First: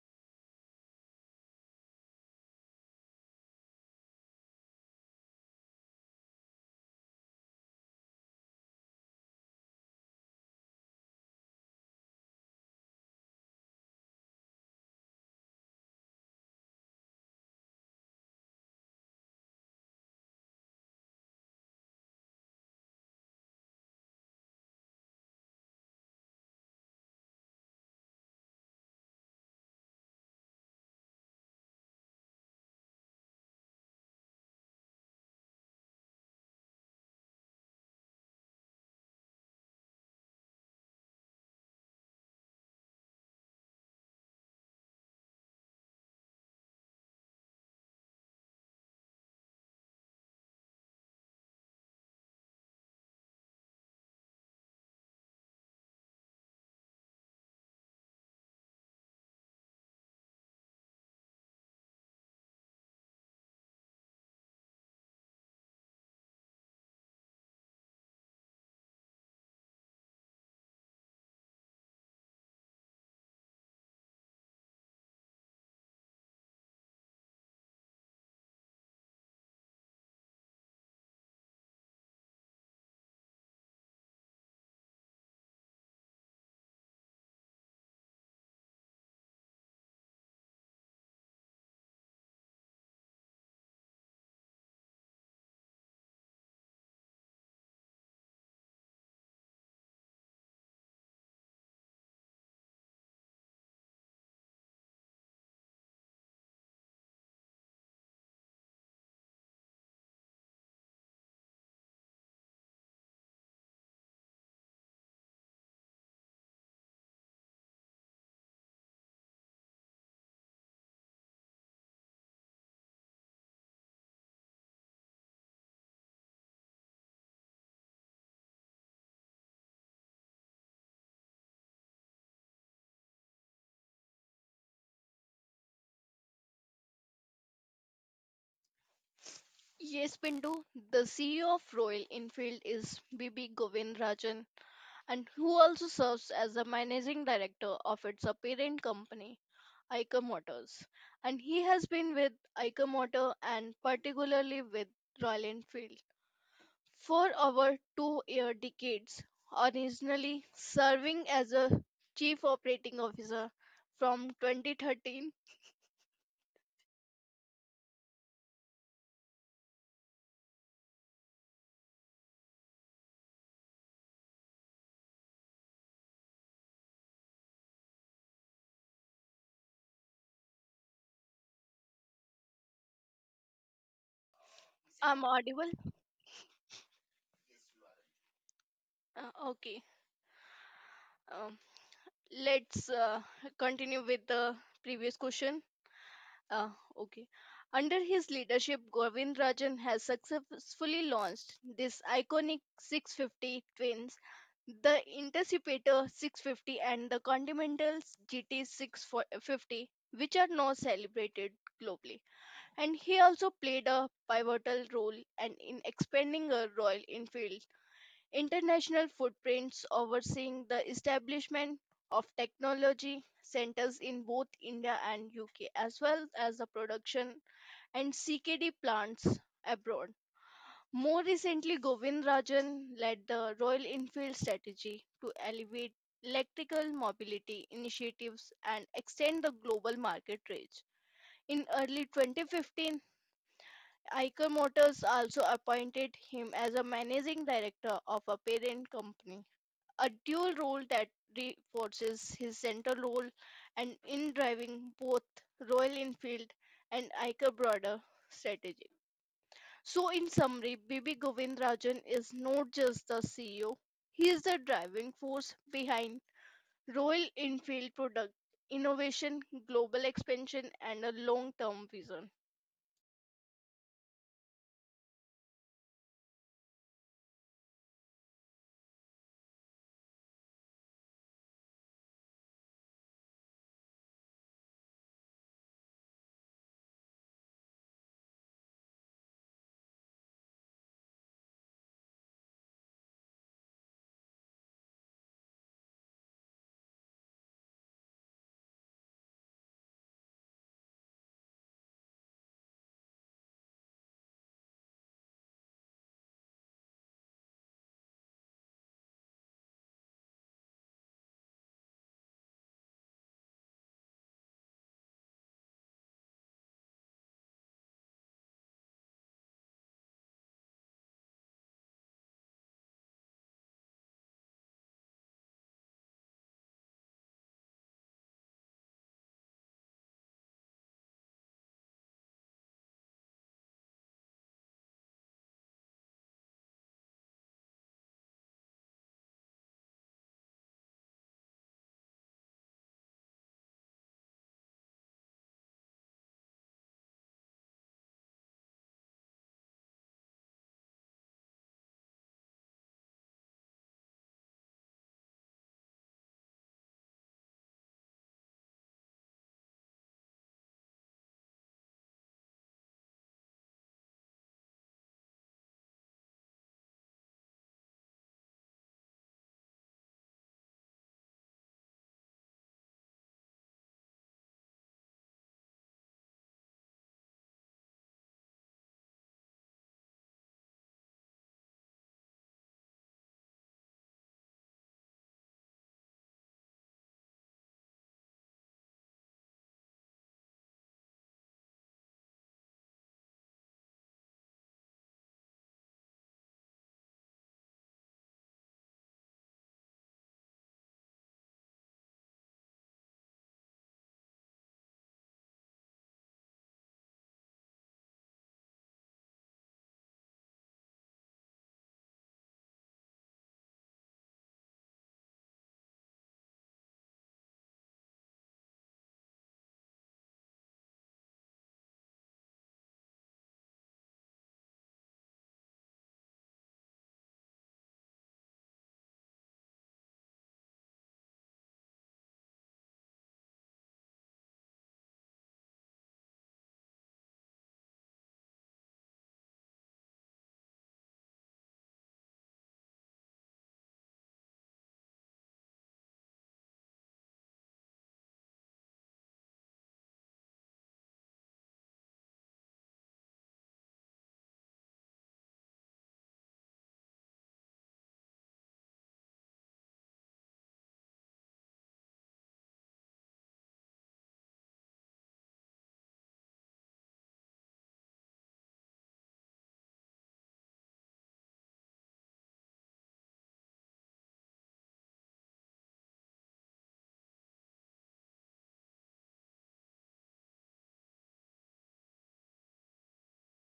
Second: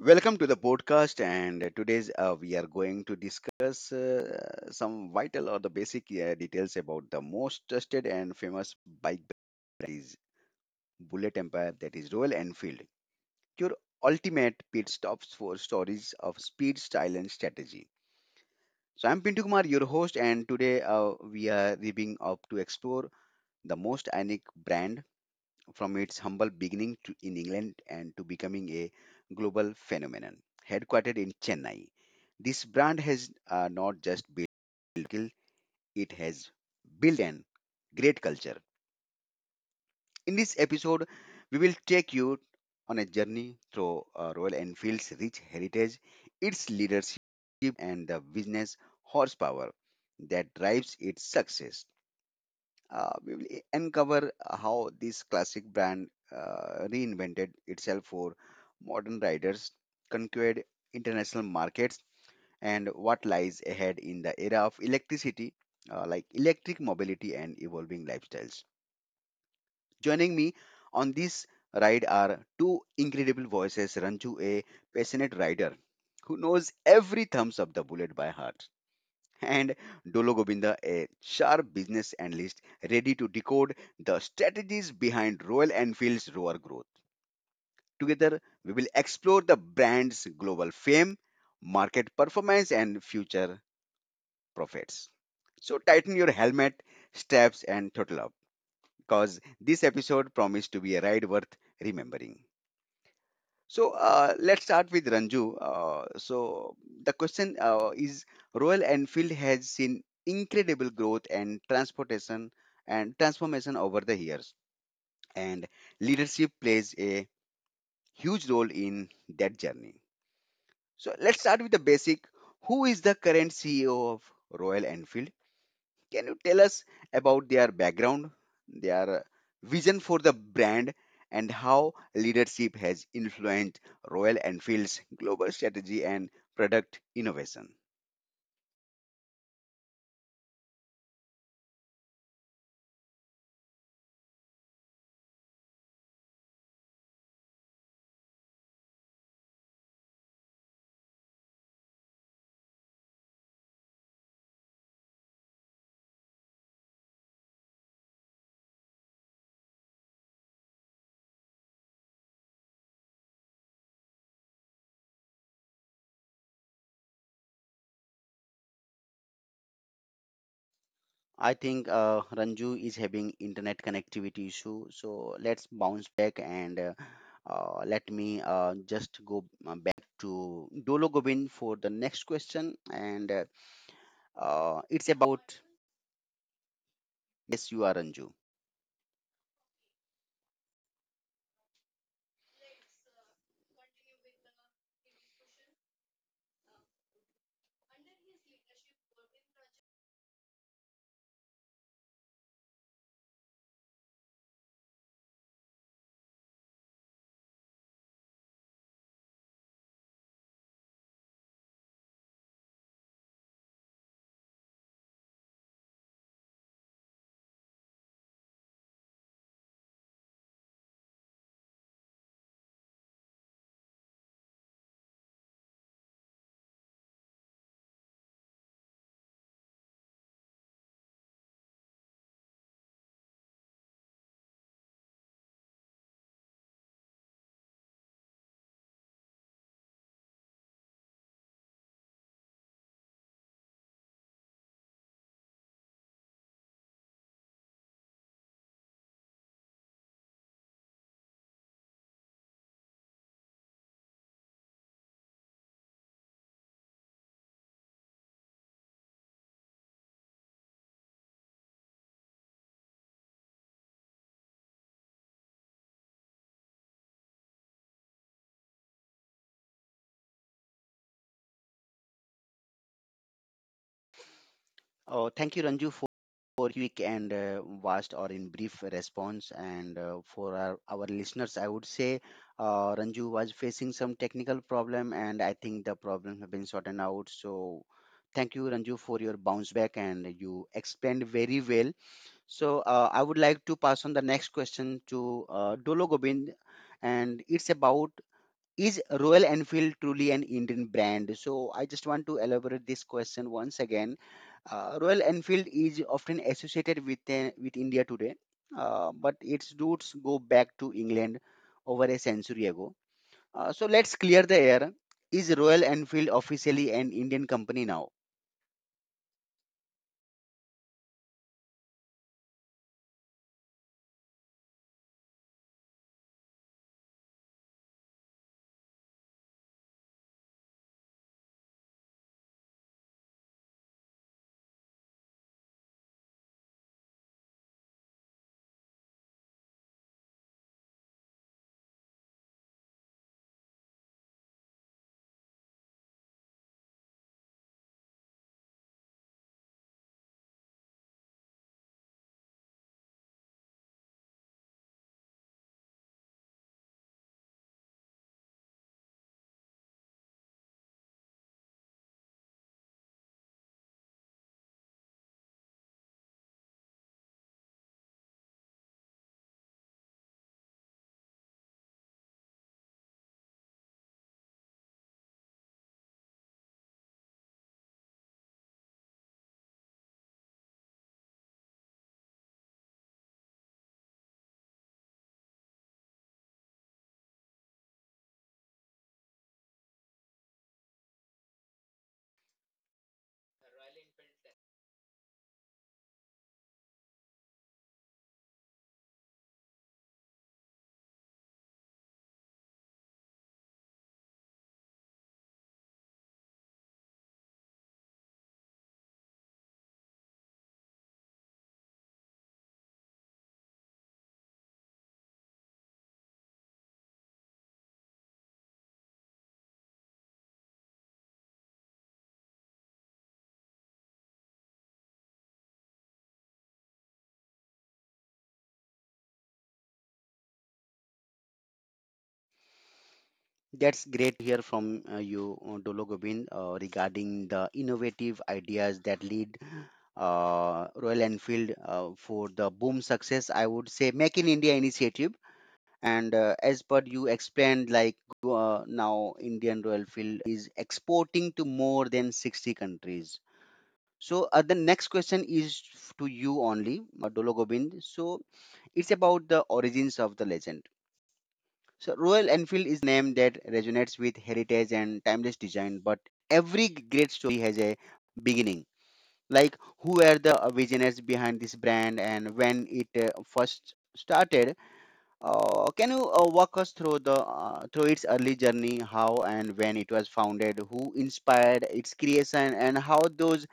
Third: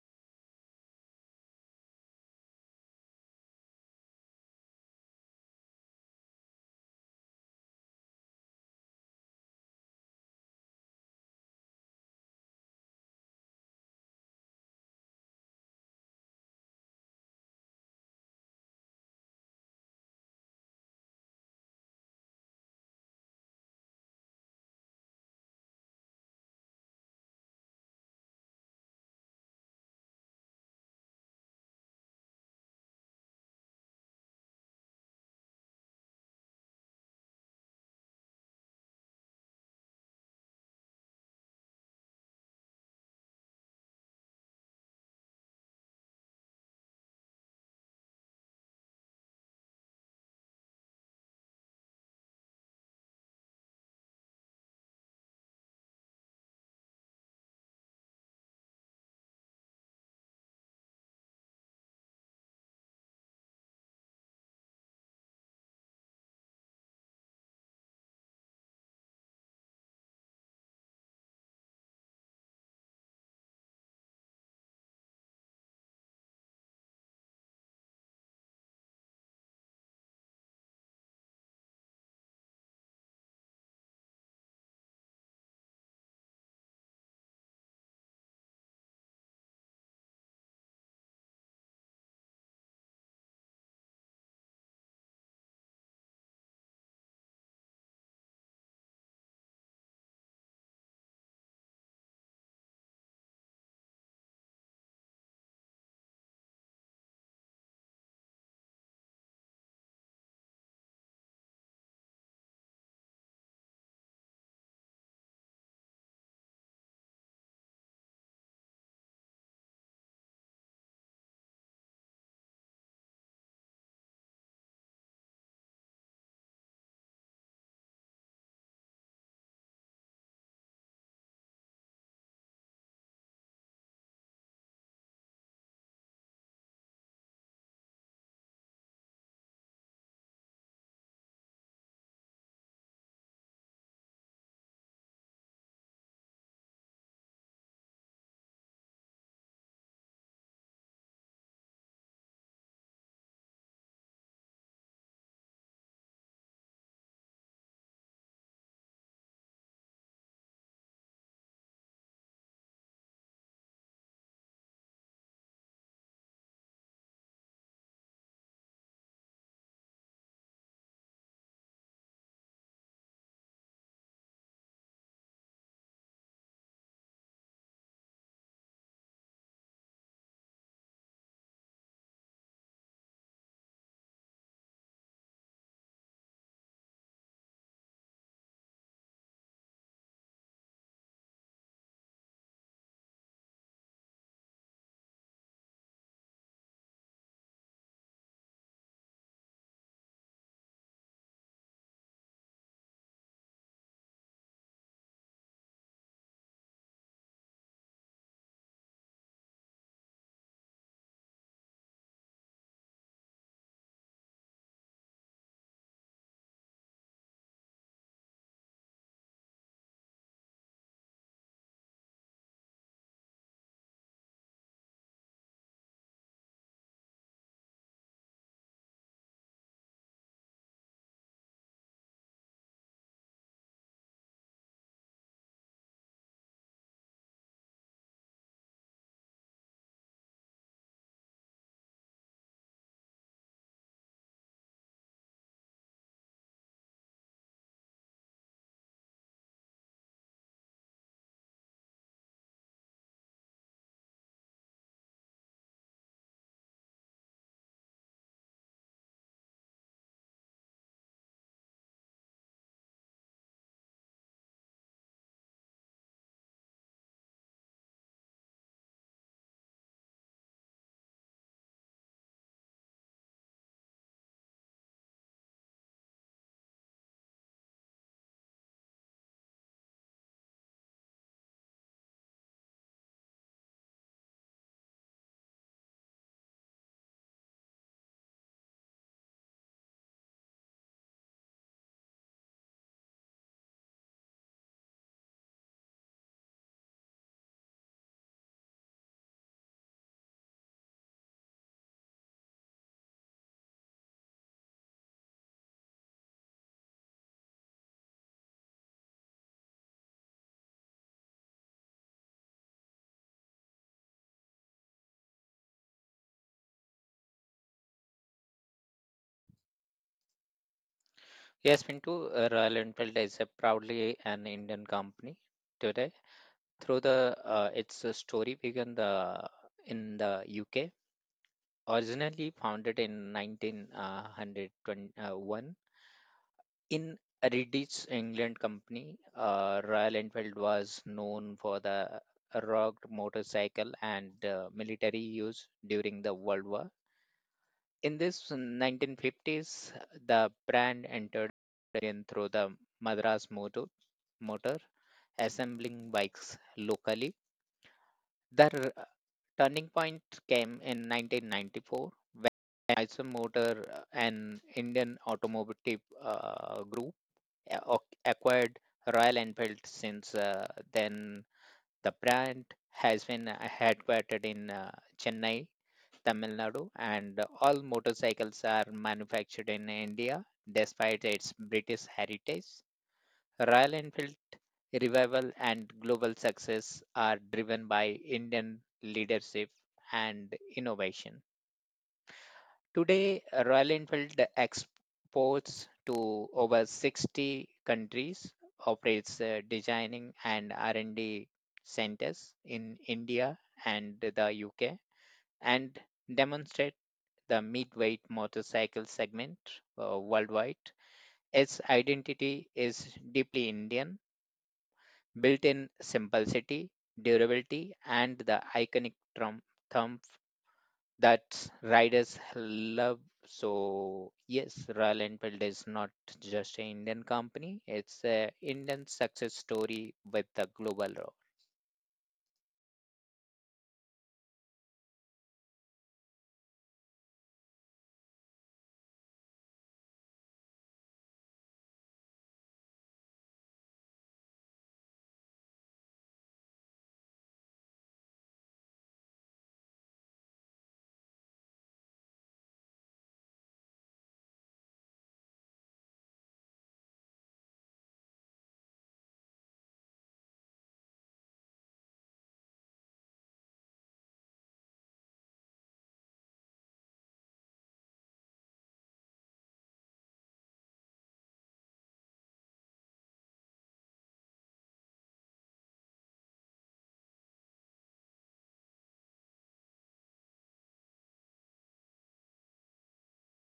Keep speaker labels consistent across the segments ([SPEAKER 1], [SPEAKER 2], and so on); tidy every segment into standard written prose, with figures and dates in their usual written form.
[SPEAKER 1] Welcome to the podcast, and today's we are going to discuss some vital or the basic details about the most trusted and famous bike brand that is Bullet Empire, that is Royal Enfield. Your ultimate pit stops for stories of speed, style, and strategy. So I'm Pintu Kumar, your host, and today we are ripping up to explore the most iconic brand from its humble beginning to in England and to becoming a global phenomenon. Headquartered in Chennai, this brand has not just built skill, it has built an great culture. In this episode, we will take you on a journey through Royal Enfield's rich heritage, its leadership, and the business horsepower that drives its success. We will uncover how this classic brand reinvented itself for modern riders, conquered international markets, and what lies ahead in the era of electricity, like electric mobility and evolving lifestyles. Joining me on this ride are two incredible voices, Ranju, a passionate rider who knows every thumbs of the bullet by heart, and Dolo Govinda, a sharp business analyst ready to decode the strategies behind Royal Enfield's roar growth. Together, we will explore the brand's global fame, market performance, and future profits. So, tighten your helmet, straps, and throttle up because this episode promised to be a ride worth remembering. So let's start with Ranju. So the question is Royal Enfield has seen incredible growth and transportation and transformation over the years, and leadership plays a huge role in that journey. So let's start with the basic. Who is the current CEO of Royal Enfield? Can you tell us about their background, their vision for the brand, and how leadership has influenced Royal Enfield's global strategy and product innovation?
[SPEAKER 2] Yes, Pinto, the CEO of Royal Enfield is BB Govindarajan, and who also serves as the managing director of its parent company, Eicher Motors. And he has been with Eicher Motor and particularly with Royal Enfield for over two-year decades, originally serving as a chief operating officer from 2013.
[SPEAKER 1] I think Ranju is having internet connectivity issue, so let's bounce back, and let me just go back to Dolo Gobind for the next question, and it's
[SPEAKER 2] I'm
[SPEAKER 1] about
[SPEAKER 2] audible?
[SPEAKER 1] yes, you are Ranju.
[SPEAKER 2] Okay. Let's continue with the previous question. Uh, okay. Under his leadership, Govindarajan has successfully launched this iconic 650 twins, the Interceptor 650 and the Continental GT 650, which are now celebrated globally. And he also played a pivotal role and in expanding a Royal Enfield international footprints overseeing the establishment of technology centers in both India and UK, as well as the production and CKD plants abroad. More recently, Govind Rajan led the Royal Enfield strategy to elevate electrical mobility initiatives and extend the global market reach. In early 2015, Eicher Motors also appointed him as a managing director of a parent company a dual role that reinforces his central role and in driving both Royal Enfield and Iker broader strategy. So, in summary, Bibi Govindarajan is not just the CEO, he is the driving force behind Royal Enfield product innovation, global expansion, and a long term vision.
[SPEAKER 1] Oh, thank you, Ranju, for quick and vast or in brief response. And for our listeners, I would say Ranju was facing some technical problem, and I think the problem have been sorted out. So thank you, Ranju, for your bounce back, and you explained very well. So I would like to pass on the next question to Dolo Gobind, and it's about is Royal Enfield truly an Indian brand? So I just want to elaborate this question once again. Royal Enfield is often associated with with India today, but its roots go back to England over a century ago. So let's clear the air. Is Royal Enfield officially an Indian company now?
[SPEAKER 3] Yes, Pinto, Royal Enfield is a proudly an Indian company today. Through the its story began the in the UK, originally founded in 1901 in Redditch, England company. Royal Enfield was known for the rugged motorcycle and military use during the World War. In this 1950s, the brand entered again through the Madras Motor, assembling bikes locally. The turning point came in 1994 when Mysore Motor, an Indian automotive group, acquired Royal Enfield since then. The brand has been headquartered in Chennai, Tamil Nadu, and all motorcycles are manufactured in India despite its British heritage. Royal Enfield revival and global success are driven by Indian leadership and innovation. Today, Royal Enfield exports to over 60 countries, operates designing and R&D centers in India and the UK, and demonstrate the mid-weight motorcycle segment worldwide. Its identity is deeply Indian, built in simplicity, durability, and the iconic thumb that riders love. So yes, Royal Enfield is not just an Indian company; it's a Indian success story with the global road.
[SPEAKER 1] That's great to hear from you, Dolo Gobind, regarding the innovative ideas that lead Royal Enfield for the boom success. I would say Make in India initiative. And as per you explained, like now Indian Royal Enfield is exporting to more than 60 countries. So the next question is to you only, Dolo Gobind. So it's about the origins of the legend. So Royal Enfield is a name that resonates with heritage and timeless design, but every great story has a beginning. Like who were the visionaries behind this brand and when it first started? Can you walk us through the through its early journey, how and when it was founded, who inspired its creation, and how those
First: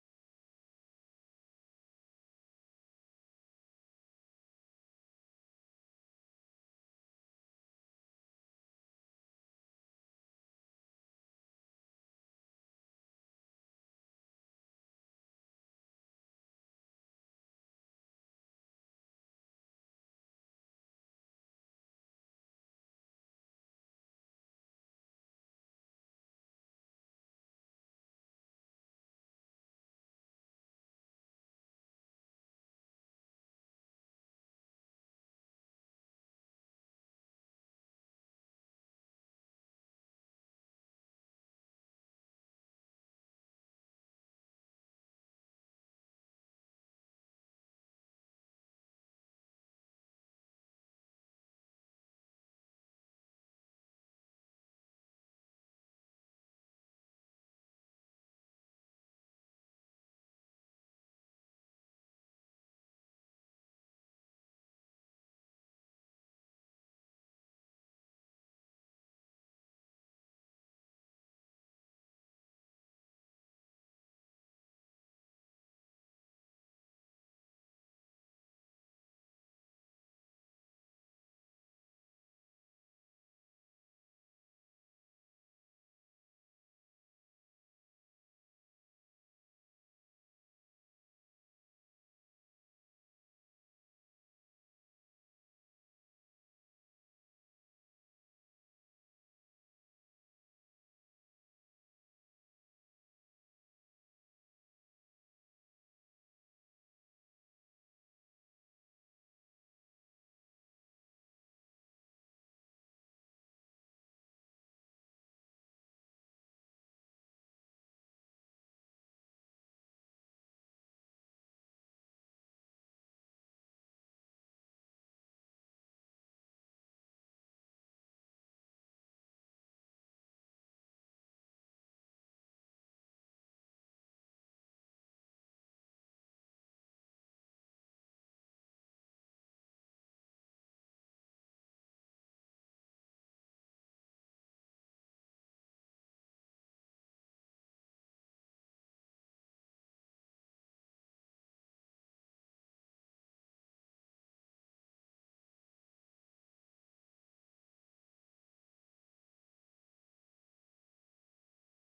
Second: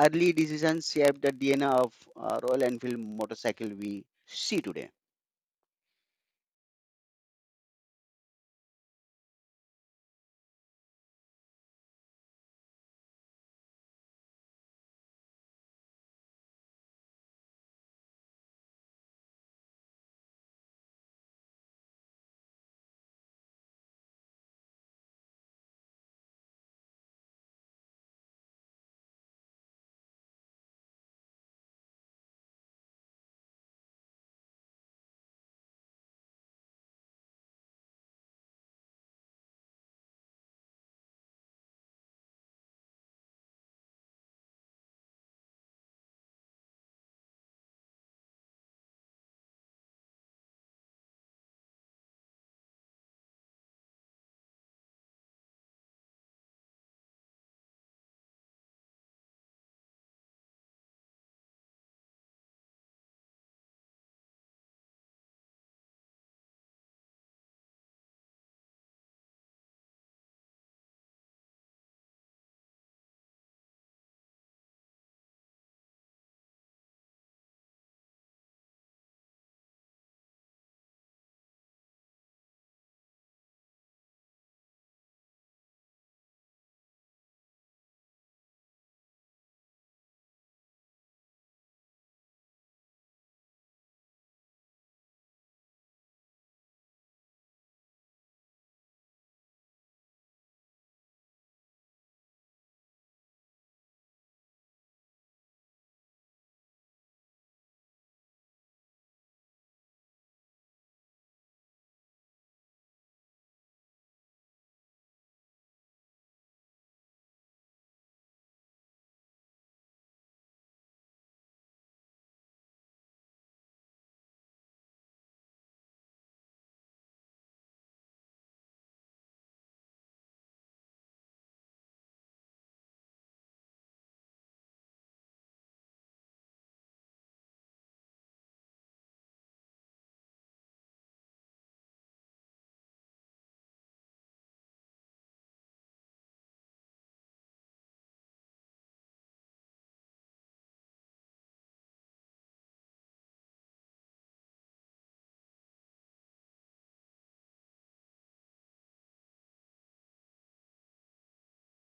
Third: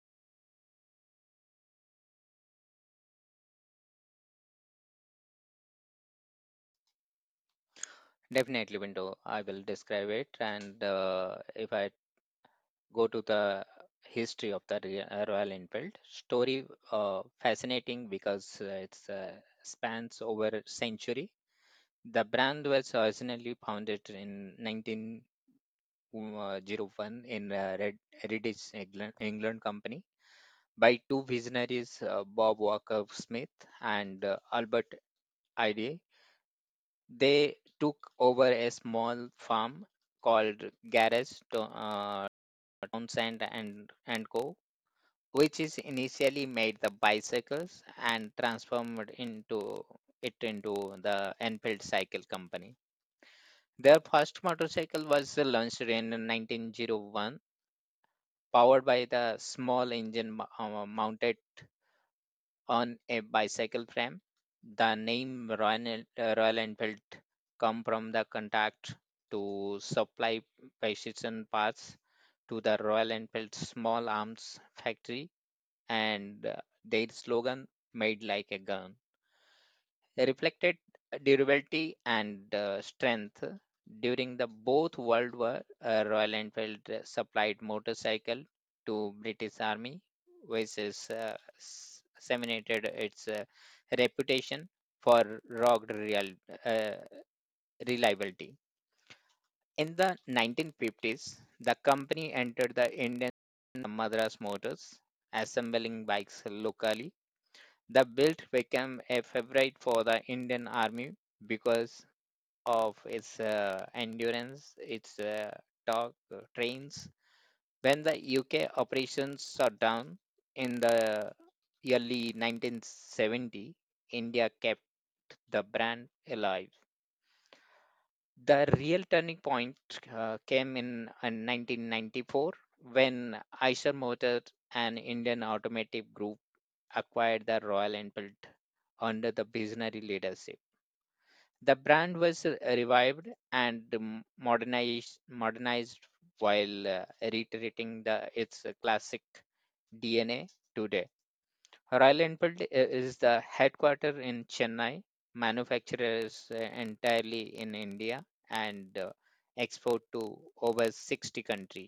[SPEAKER 1] early decisions shaped the DNA of Royal Enfield motorcycle we see today?
[SPEAKER 3] Definitely, window. I will describe it, and if I go to the history of the Royal Enfield story, fascinating because it's spans over a century. The brand was originally founded in 19. 01 in Heritage England Company by two visionaries, Bob Walker Smith and Albert Ide. They took over a small farm called Garage to, Townsend and Co., which is initially made the bicycles and transformed into it into the Enfield Cycle Company. Their first motorcycle was launched in 1901, powered by the small engine mounted on a bicycle frame. The name Royal Enfield come from the contact to supply precision parts to the Royal Enfield Small Arms Factory, and their slogan made like a gun reflected durability and strength. During the both world war, Royal Enfield supplied motorcycle to British Army, which is disseminated its reputation for rugged uh, reliability. In the 1950s, the company entered the Indian Madras Motors, assembling bikes locally. The build became a favorite for the Indian Army because of its endurance, its dog trains. When the UK operations shut down in the early 1970, India kept the brand alive. The real turning point came in 1994 when Eicher Motors, an Indian automotive group, acquired the Royal Enfield under the visionary leadership. The brand was revived and modernized while reiterating its classic DNA today. Royal Enfield is the headquarter in Chennai, manufacturers entirely in India, and export to over 60 countries.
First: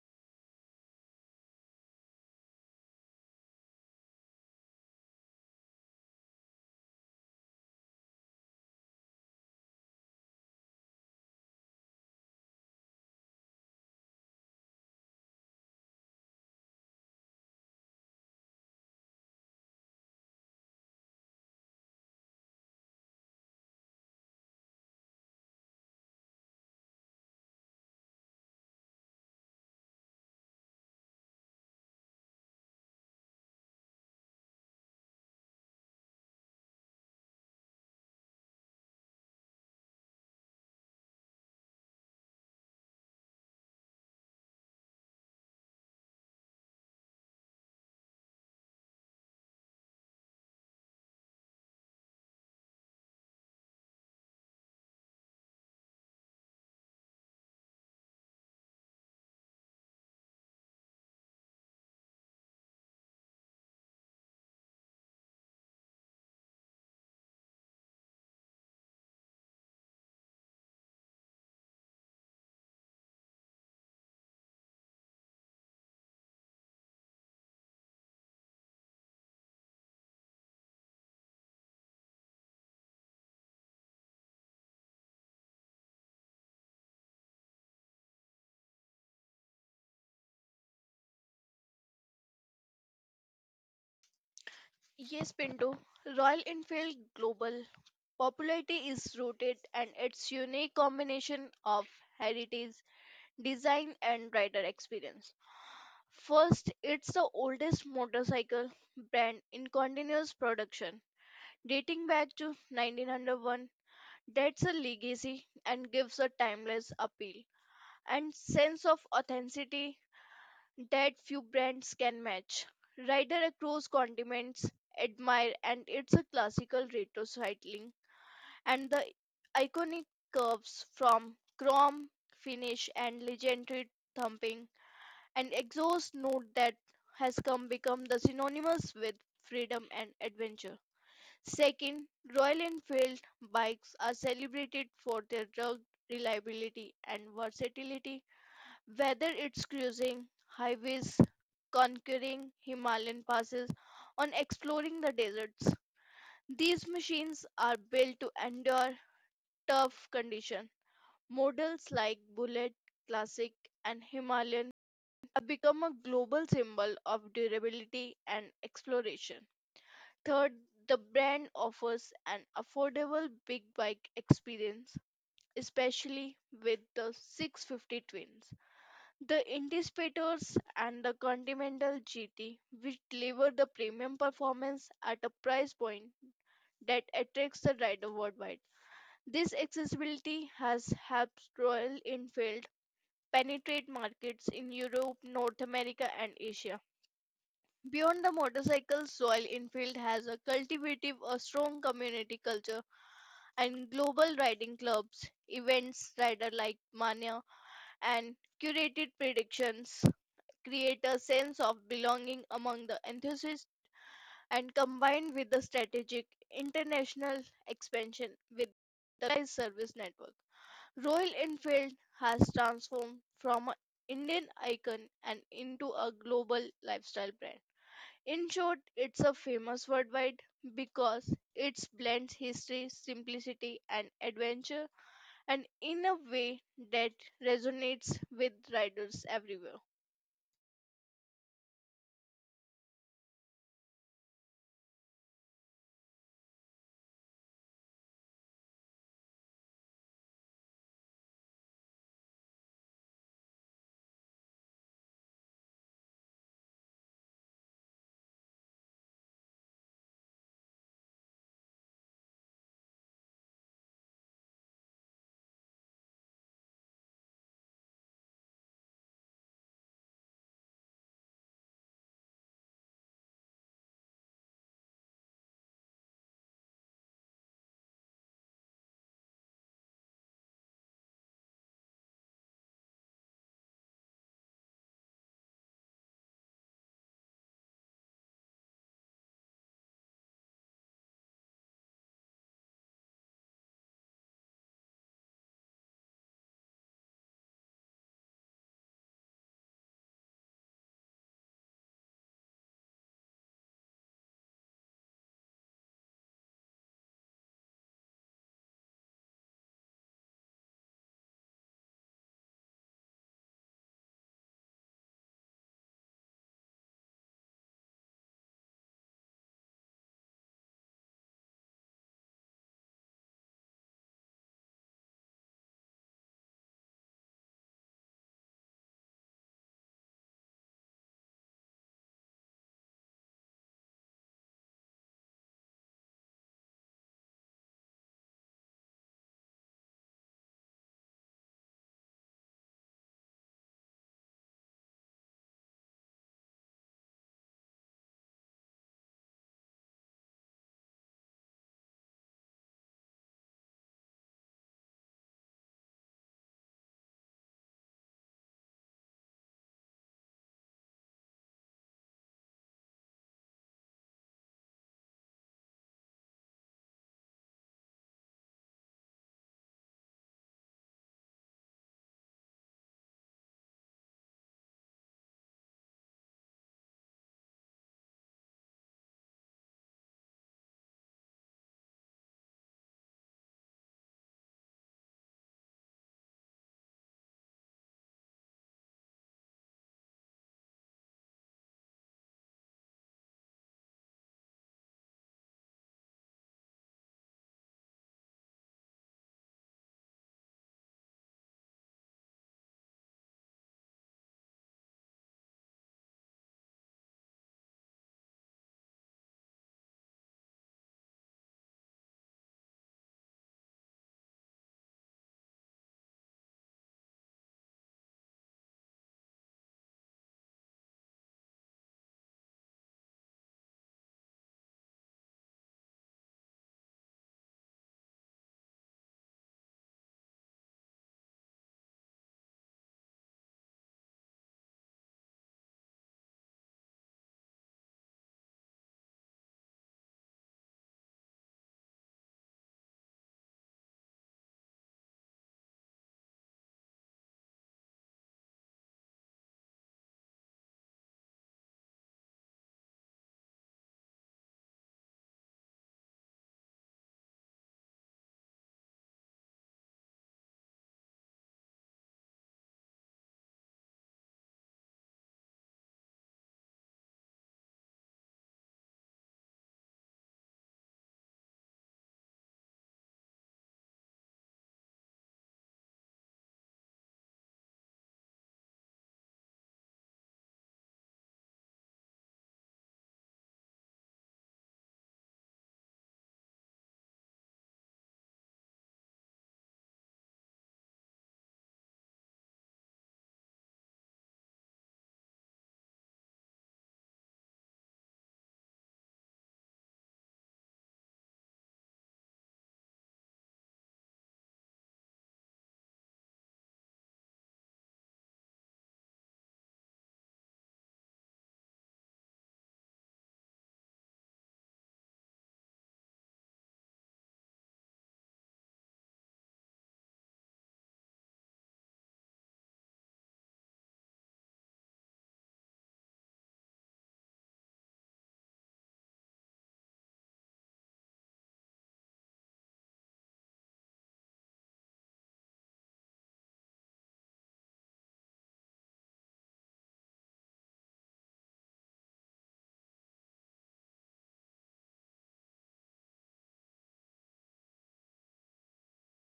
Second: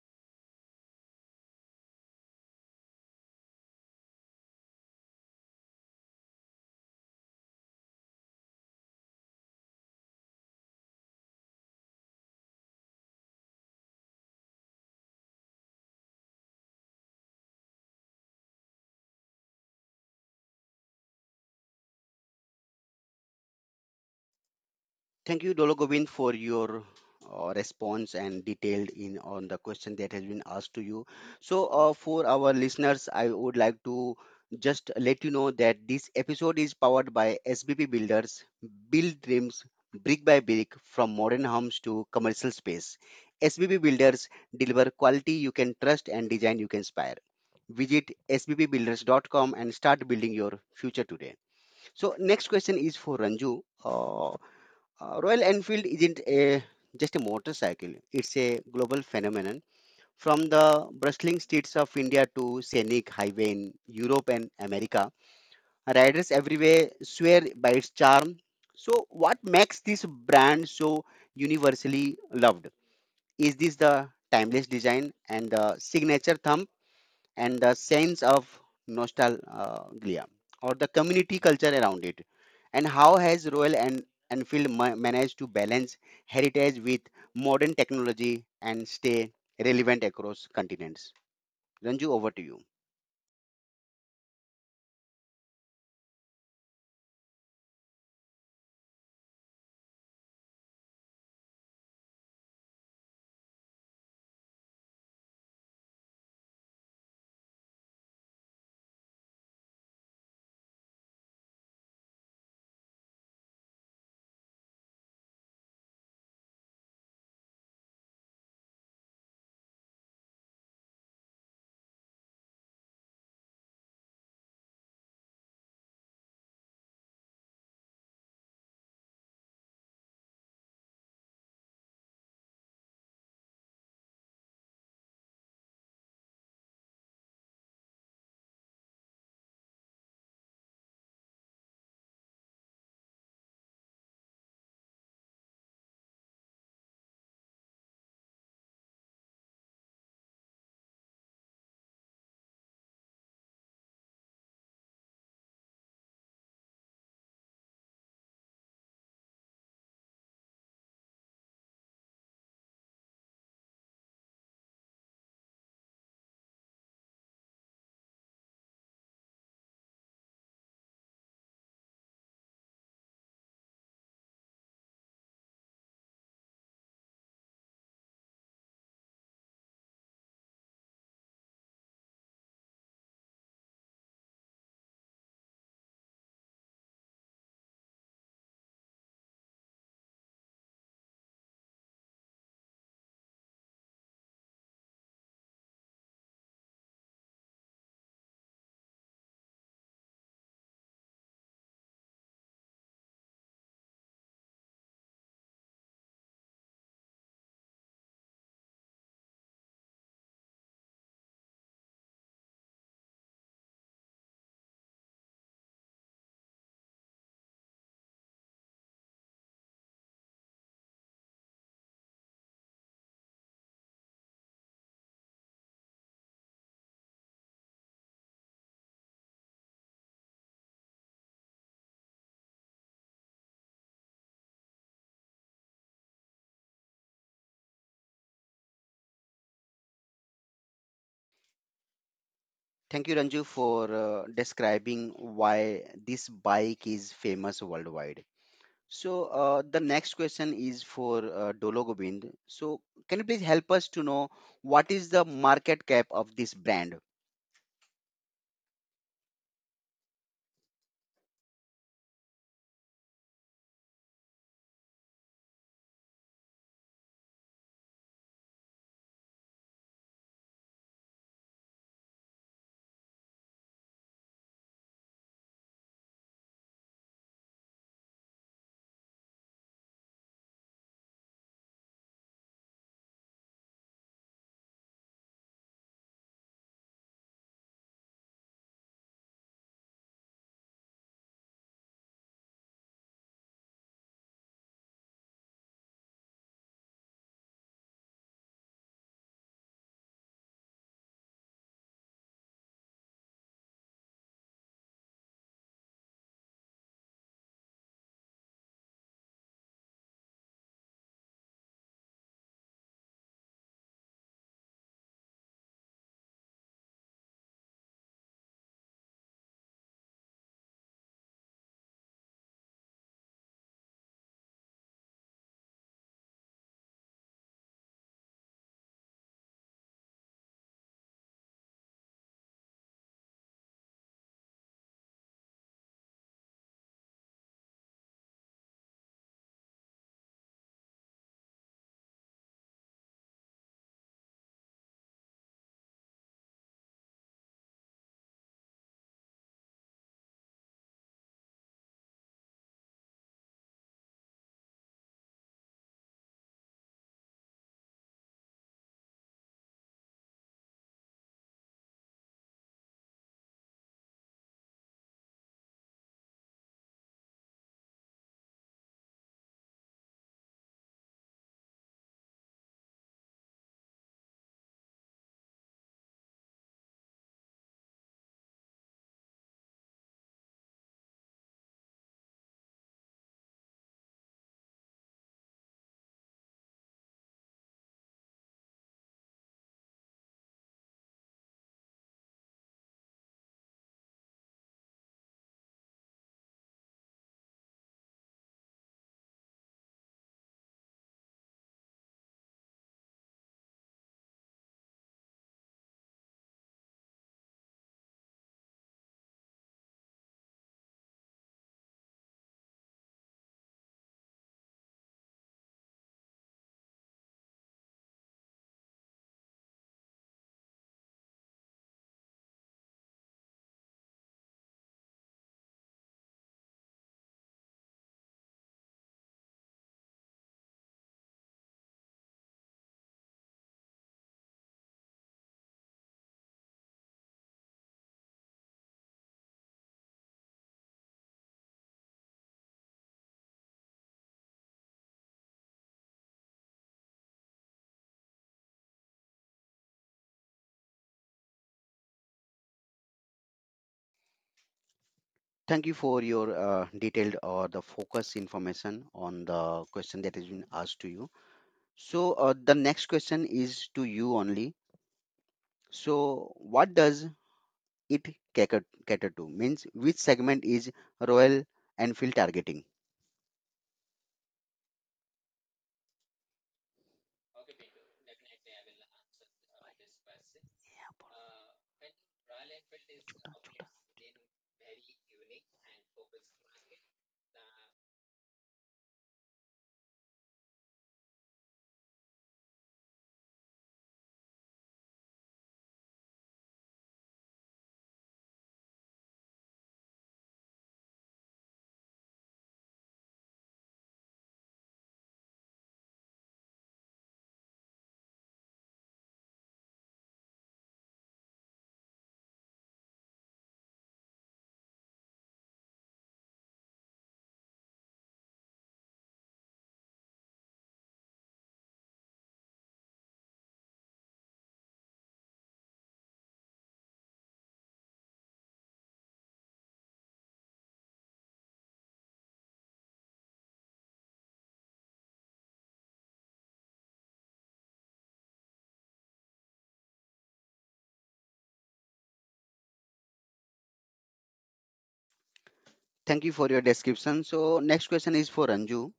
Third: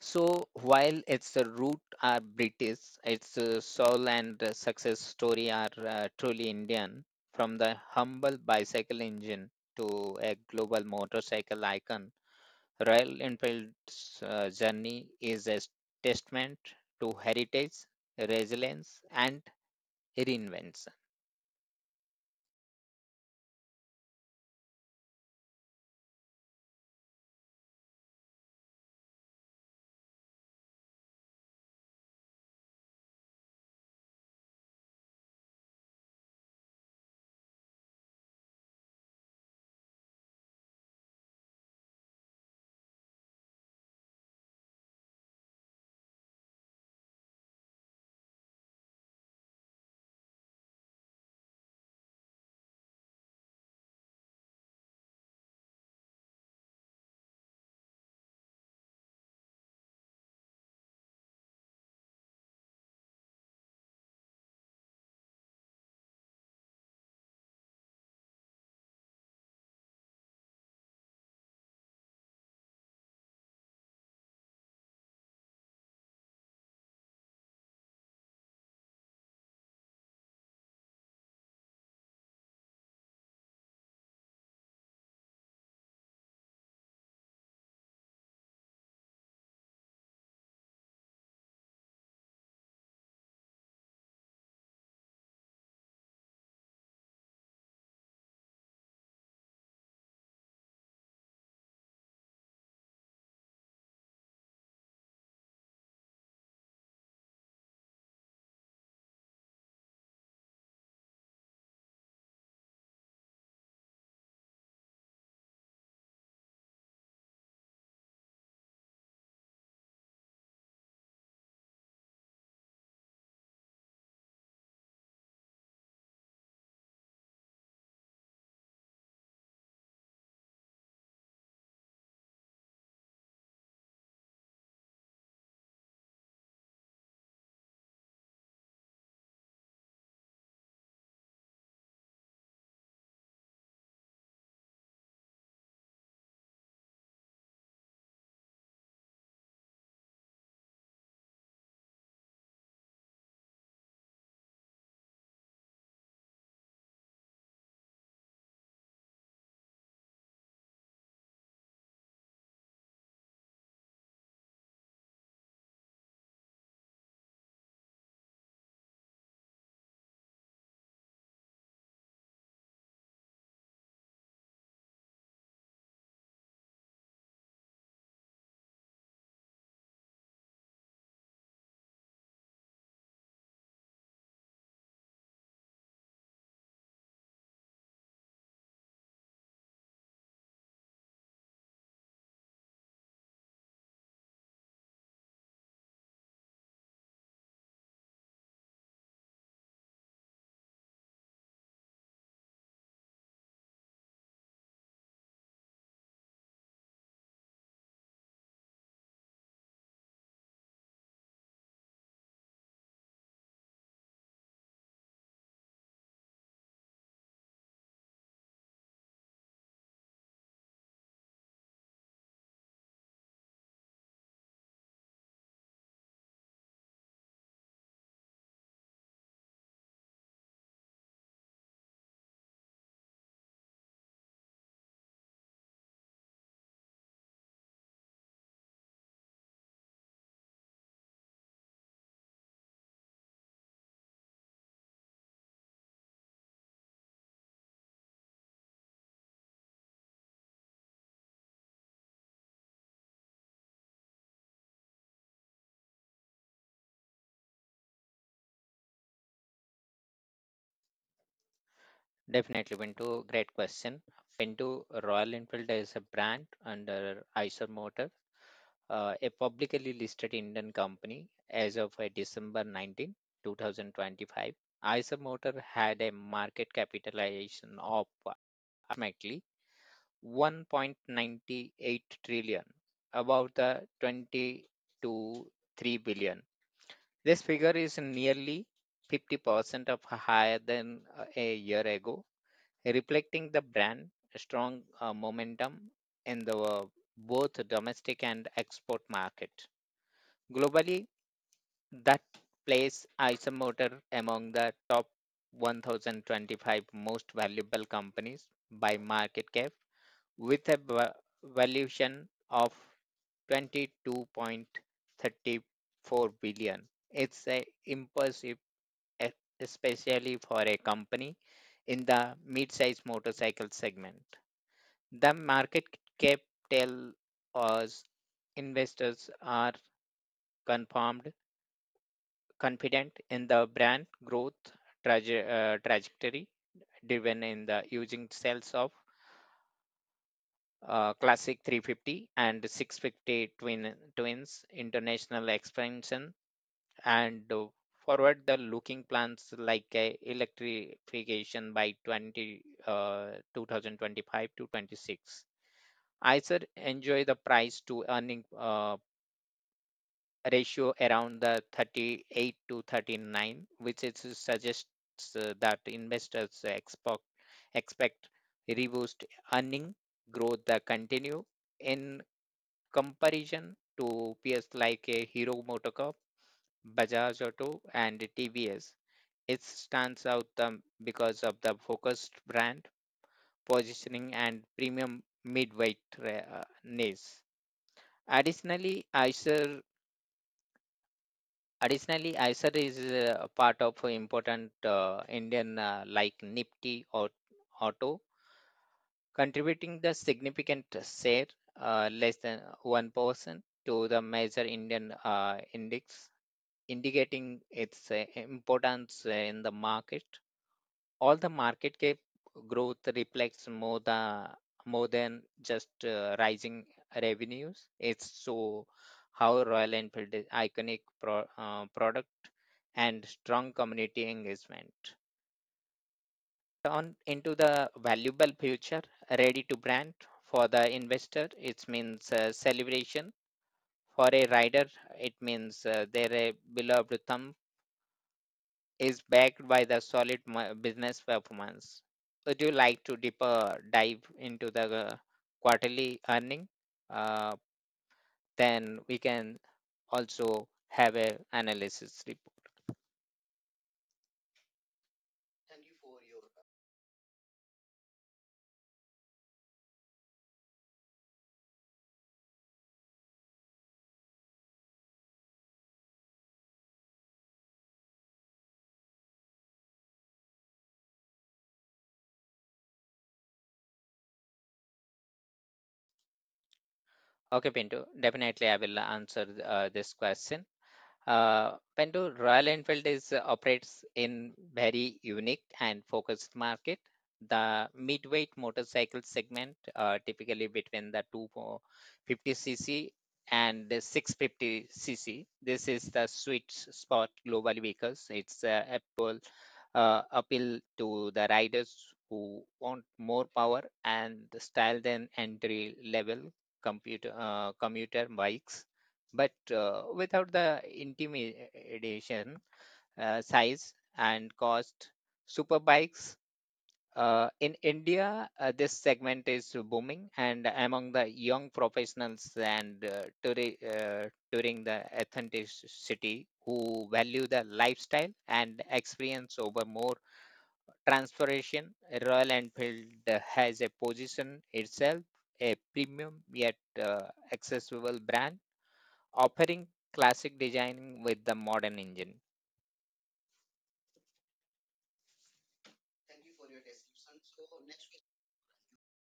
[SPEAKER 3] So while its root are British, its soul and success story are truly Indian, from the humble bicycle engine to a global motorcycle icon. Royal Enfield's journey is a testament to heritage, resilience, and reinvention.
[SPEAKER 1] Thank you, Dologovin, for your response and detailed in on the question that has been asked to you. So, for our listeners, I would like to just let you know that this episode is powered by SBP Builders. Build dreams brick by brick from modern homes to commercial space. SBP Builders deliver quality you can trust and design you can inspire. Visit sbbbuilders.com and start building your future today. So, next question is for Ranju. Royal Enfield isn't a, just a motorcycle, it's a global phenomenon. From the bustling streets of India to scenic highway in Europe and America, riders everywhere swear by its charm. So, what makes this brand so universally loved? Is this the timeless design and the signature thumb, and the sense of nostalgia or the community culture around it, and how has royal and managed to balance heritage with modern technology and stay relevant across continents? Ranju, over to you.
[SPEAKER 2] Yes, Pinto, Royal Enfield global popularity is rooted and its unique combination of heritage, design and rider experience. First, it's the oldest motorcycle brand in continuous production, dating back to 1901. That's a legacy and gives a timeless appeal and sense of authenticity that few brands can match. Rider across continents admire and it's a classical retro cycling and the iconic curves from chrome finish and legendary thumping an exhaust note that has come become the synonymous with freedom and adventure. Second, Royal Enfield bikes are celebrated for their rugged reliability and versatility. Whether it's cruising highways, conquering Himalayan passes, or exploring the deserts, these machines are built to endure tough conditions. Models like Bullet, Classic, and Himalayan have become a global symbol of durability and exploration. Third, the brand offers an affordable big bike experience, especially with the 650 twins, the Indicators, and the Continental GT, which deliver the premium performance at a price point that attracts the rider worldwide. This accessibility has helped Royal Enfield penetrate markets in Europe, North America, and Asia. Beyond the motorcycle, Soil Infield has a cultivative, a strong community culture and global riding clubs, events, rider like mania, and curated predictions create a sense of belonging among the enthusiasts and combined with the strategic international expansion with the localized service network. Royal Enfield has transformed from an Indian icon and into a global lifestyle brand. In short, it's a famous worldwide because it blends history, simplicity, and adventure, and in a way that resonates with riders everywhere.
[SPEAKER 1] Thank you, Ranju, for describing why this bike is famous worldwide. So the next question is for Dolo Gobind. So can you please help us to know, what is the market cap of this brand?
[SPEAKER 3] Definitely, Pinto, great question. Pinto, Royal Enfield is a brand under Eicher Motors, a publicly listed Indian company as of December 19, 2025. Eiser Motor had a market capitalization of approximately 1.98 trillion, about the 20 to 3 billion. This figure is nearly 50% of higher than a year ago, reflecting the brand strong momentum in the both domestic and export market. Globally, that place Isomotor among the top 1,025 most valuable companies by market cap with a valuation of 22.34 billion. It's a impressive, e- especially for a company in the mid-size motorcycle segment. The market cap tell us investors are confirmed confident in the brand growth trajectory, driven in the using sales of classic 350 and 650 twins, international expansion, and forward the looking plans like electrification by 20 2025 to 26. I said enjoy the price to earning ratio around the 38 to 39, which is suggests that investors expect robust earning growth that continue, in comparison to peers like Hero MotoCorp, Bajaj Auto, and TVS. It stands out because of the focused brand positioning and premium midweight niche. Additionally, Eicher Additionally, ISER is part of a important Indian like Nifty or Auto, contributing the significant share, less than 1%, to the major Indian index, indicating its importance in the market. All the market cap growth reflects more than just rising revenues. It's so how Royal Enfield is iconic product and strong community engagement. On into the valuable future, ready to brand for the investor. It means celebration for a rider. It means they're a beloved thumb is backed by the solid business performance. Would you like to deeper dive into the quarterly earning? Uh, Then we can also have a analysis report.
[SPEAKER 1] Thank you for your detailed or the focus information on the question that has been asked to you. So, the next question is to you only. So, what does it cater, cater to? Means, which segment is Royal Enfield targeting?
[SPEAKER 3] Okay, Pinto, definitely I will answer this question. Pando, Royal Enfield is operates in very unique and focused market. The midweight motorcycle segment, typically between the 250 cc and the 650 cc. This is the sweet spot global vehicles. It's apple appeal to the riders who want more power and style than entry level computer commuter bikes, but without the intimidation, size, and cost. Superbikes in India, this segment is booming, and among the young professionals and touring the authenticity who value the lifestyle and experience over more transpiration, Royal Enfield has a position itself a premium yet uh, accessible brand offering classic design with the modern engine.
[SPEAKER 1] Thank you for your description. So, next question is for Ranju.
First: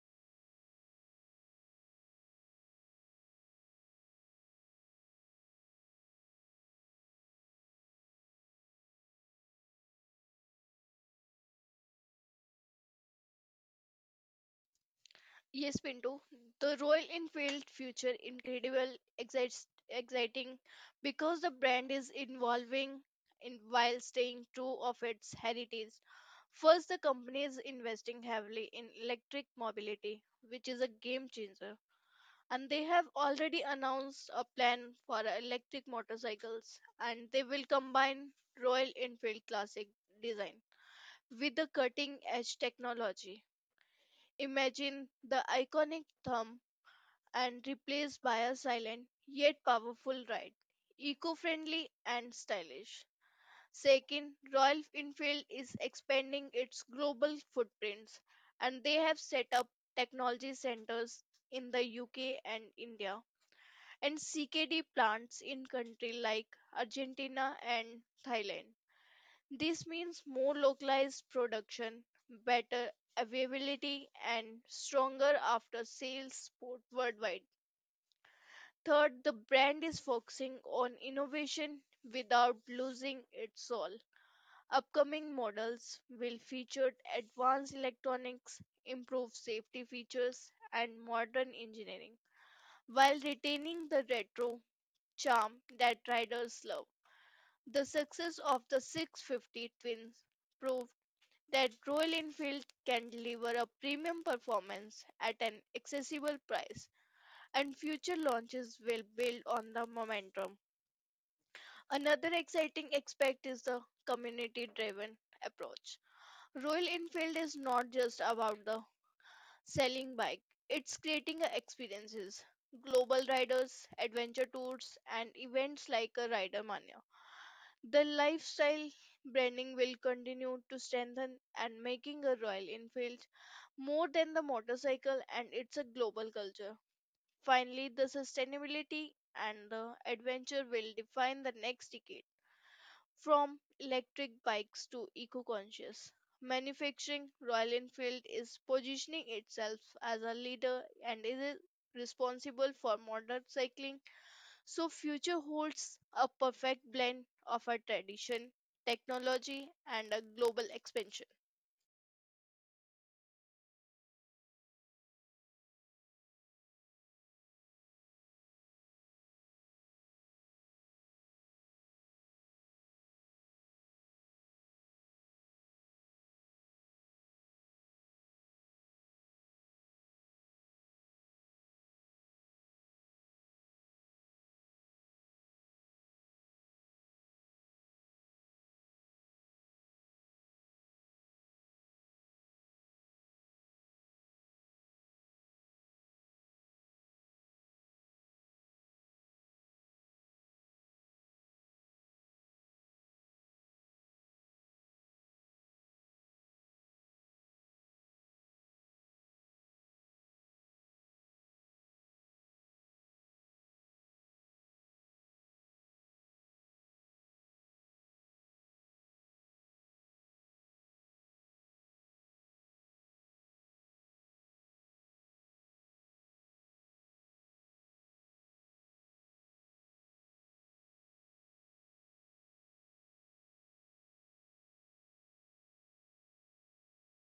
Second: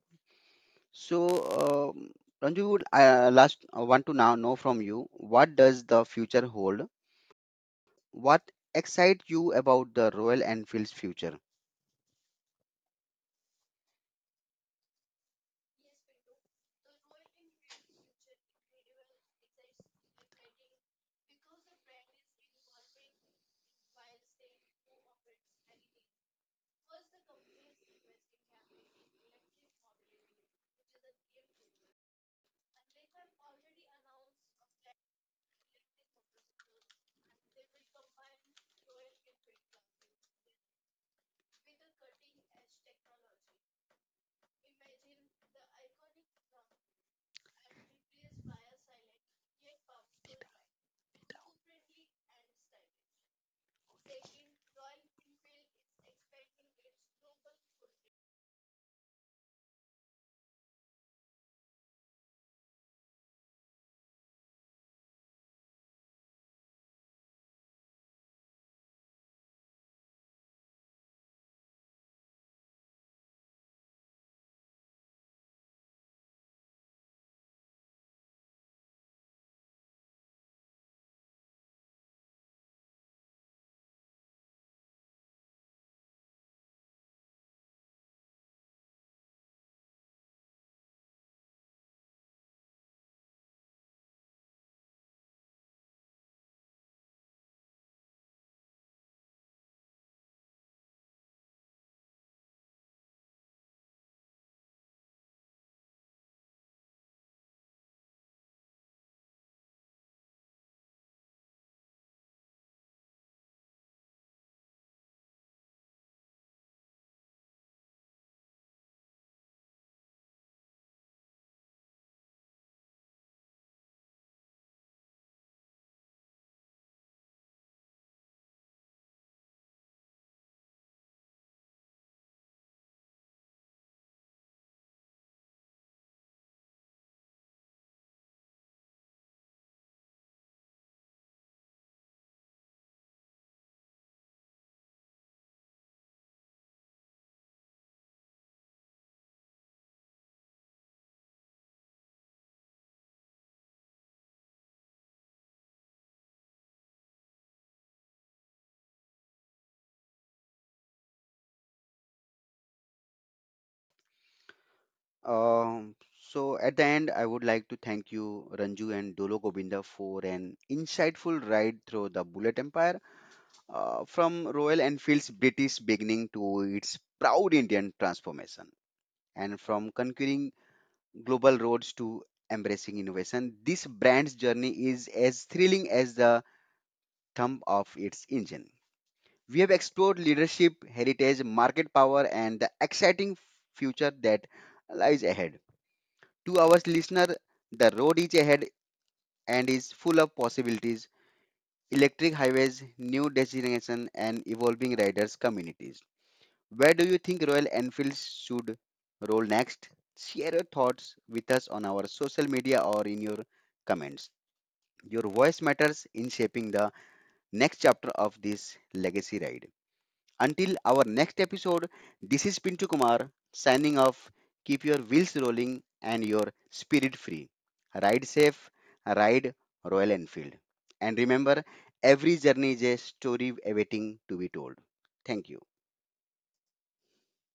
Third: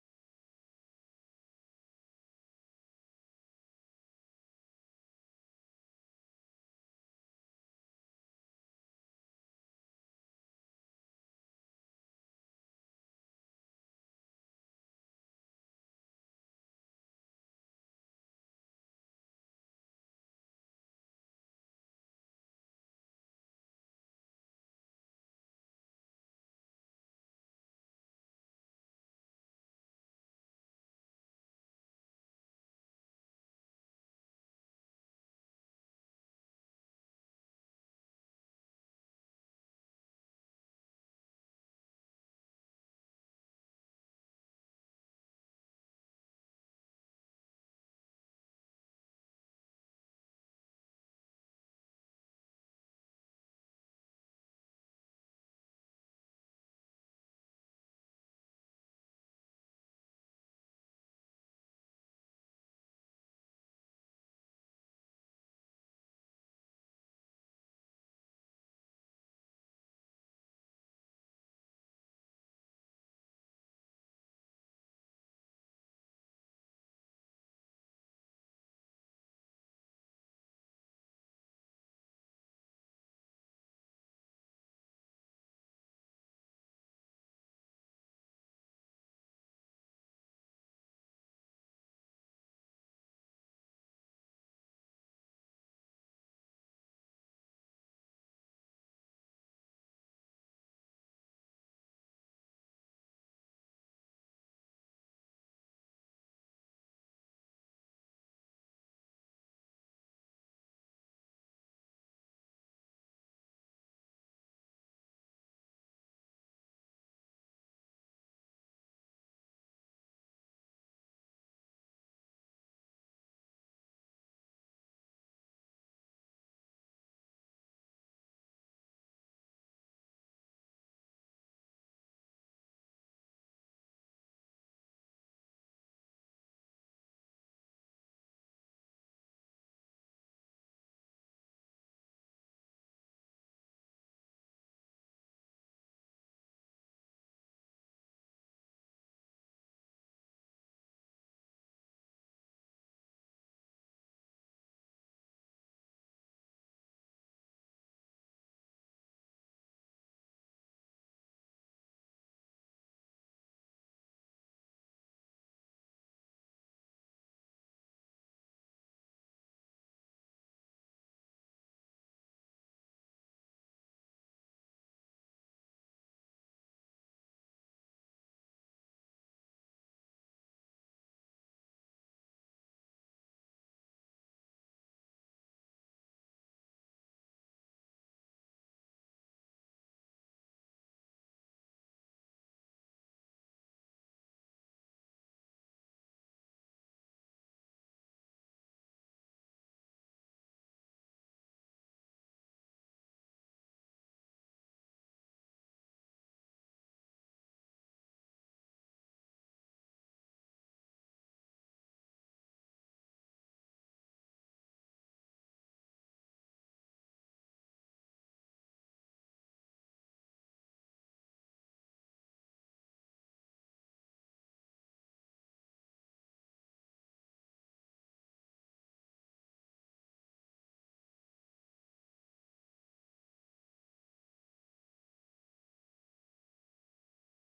[SPEAKER 1] So, Ranju, would last want to now know from you, what does the future hold? What excites you about the Royal Enfield's future?
[SPEAKER 2] Yes, Pinto, the Royal Enfield future incredible, excites, exciting because the brand is evolving in while staying true of its heritage. First, the company is investing heavily in electric mobility, which is a game changer and they have already announced a plan for electric motorcycles and they will combine Royal Enfield classic design with the cutting edge technology. Imagine the iconic thumb and replaced by a silent yet powerful ride, eco-friendly and stylish. Second, Royal Enfield is expanding its global footprints and they have set up technology centers in the UK and India and CKD plants in countries like Argentina and Thailand. This means more localized production, better availability and stronger after sales support worldwide. Third, the brand is focusing on innovation without losing its soul. Upcoming models will feature advanced electronics, improved safety features and modern engineering while retaining the retro charm that riders love. The success of the 650 Twins proved that Royal Enfield can deliver a premium performance at an accessible price, and future launches will build on the momentum. Another exciting aspect is the community driven approach. Royal Enfield is not just about the selling bike, it's creating a experiences. Global riders, adventure tours, and events like a Rider Mania the lifestyle branding will continue to strengthen and making a Royal Enfield more than the motorcycle and it's a global culture. Finally, the sustainability and the adventure will define the next decade from electric bikes to eco-conscious. Manufacturing Royal Enfield is positioning itself as a leader and is responsible for motorcycling so future holds a perfect blend of a tradition, technology and a global expansion.
[SPEAKER 1] Um, so at the end, I would like to thank you, Ranju and Dolo Gobinda, for an insightful ride through the Bullet Empire, from Royal Enfield's British beginning to its proud Indian transformation, and from conquering global roads to embracing innovation. This brand's journey is as thrilling as the thump of its engine. We have explored leadership, heritage, market power, and the exciting future that lies ahead. To our listener, the road is ahead and is full of possibilities, electric highways, new destinations, and evolving riders' communities. Where do you think Royal Enfields should roll next? Share your thoughts with us on our social media or in your comments. Your voice matters in shaping the next chapter of this legacy ride. Until our next episode, this is Pintu Kumar signing off. Keep your wheels rolling and your spirit free. Ride safe, ride Royal Enfield. And remember, every journey is a story awaiting to be told. Thank you.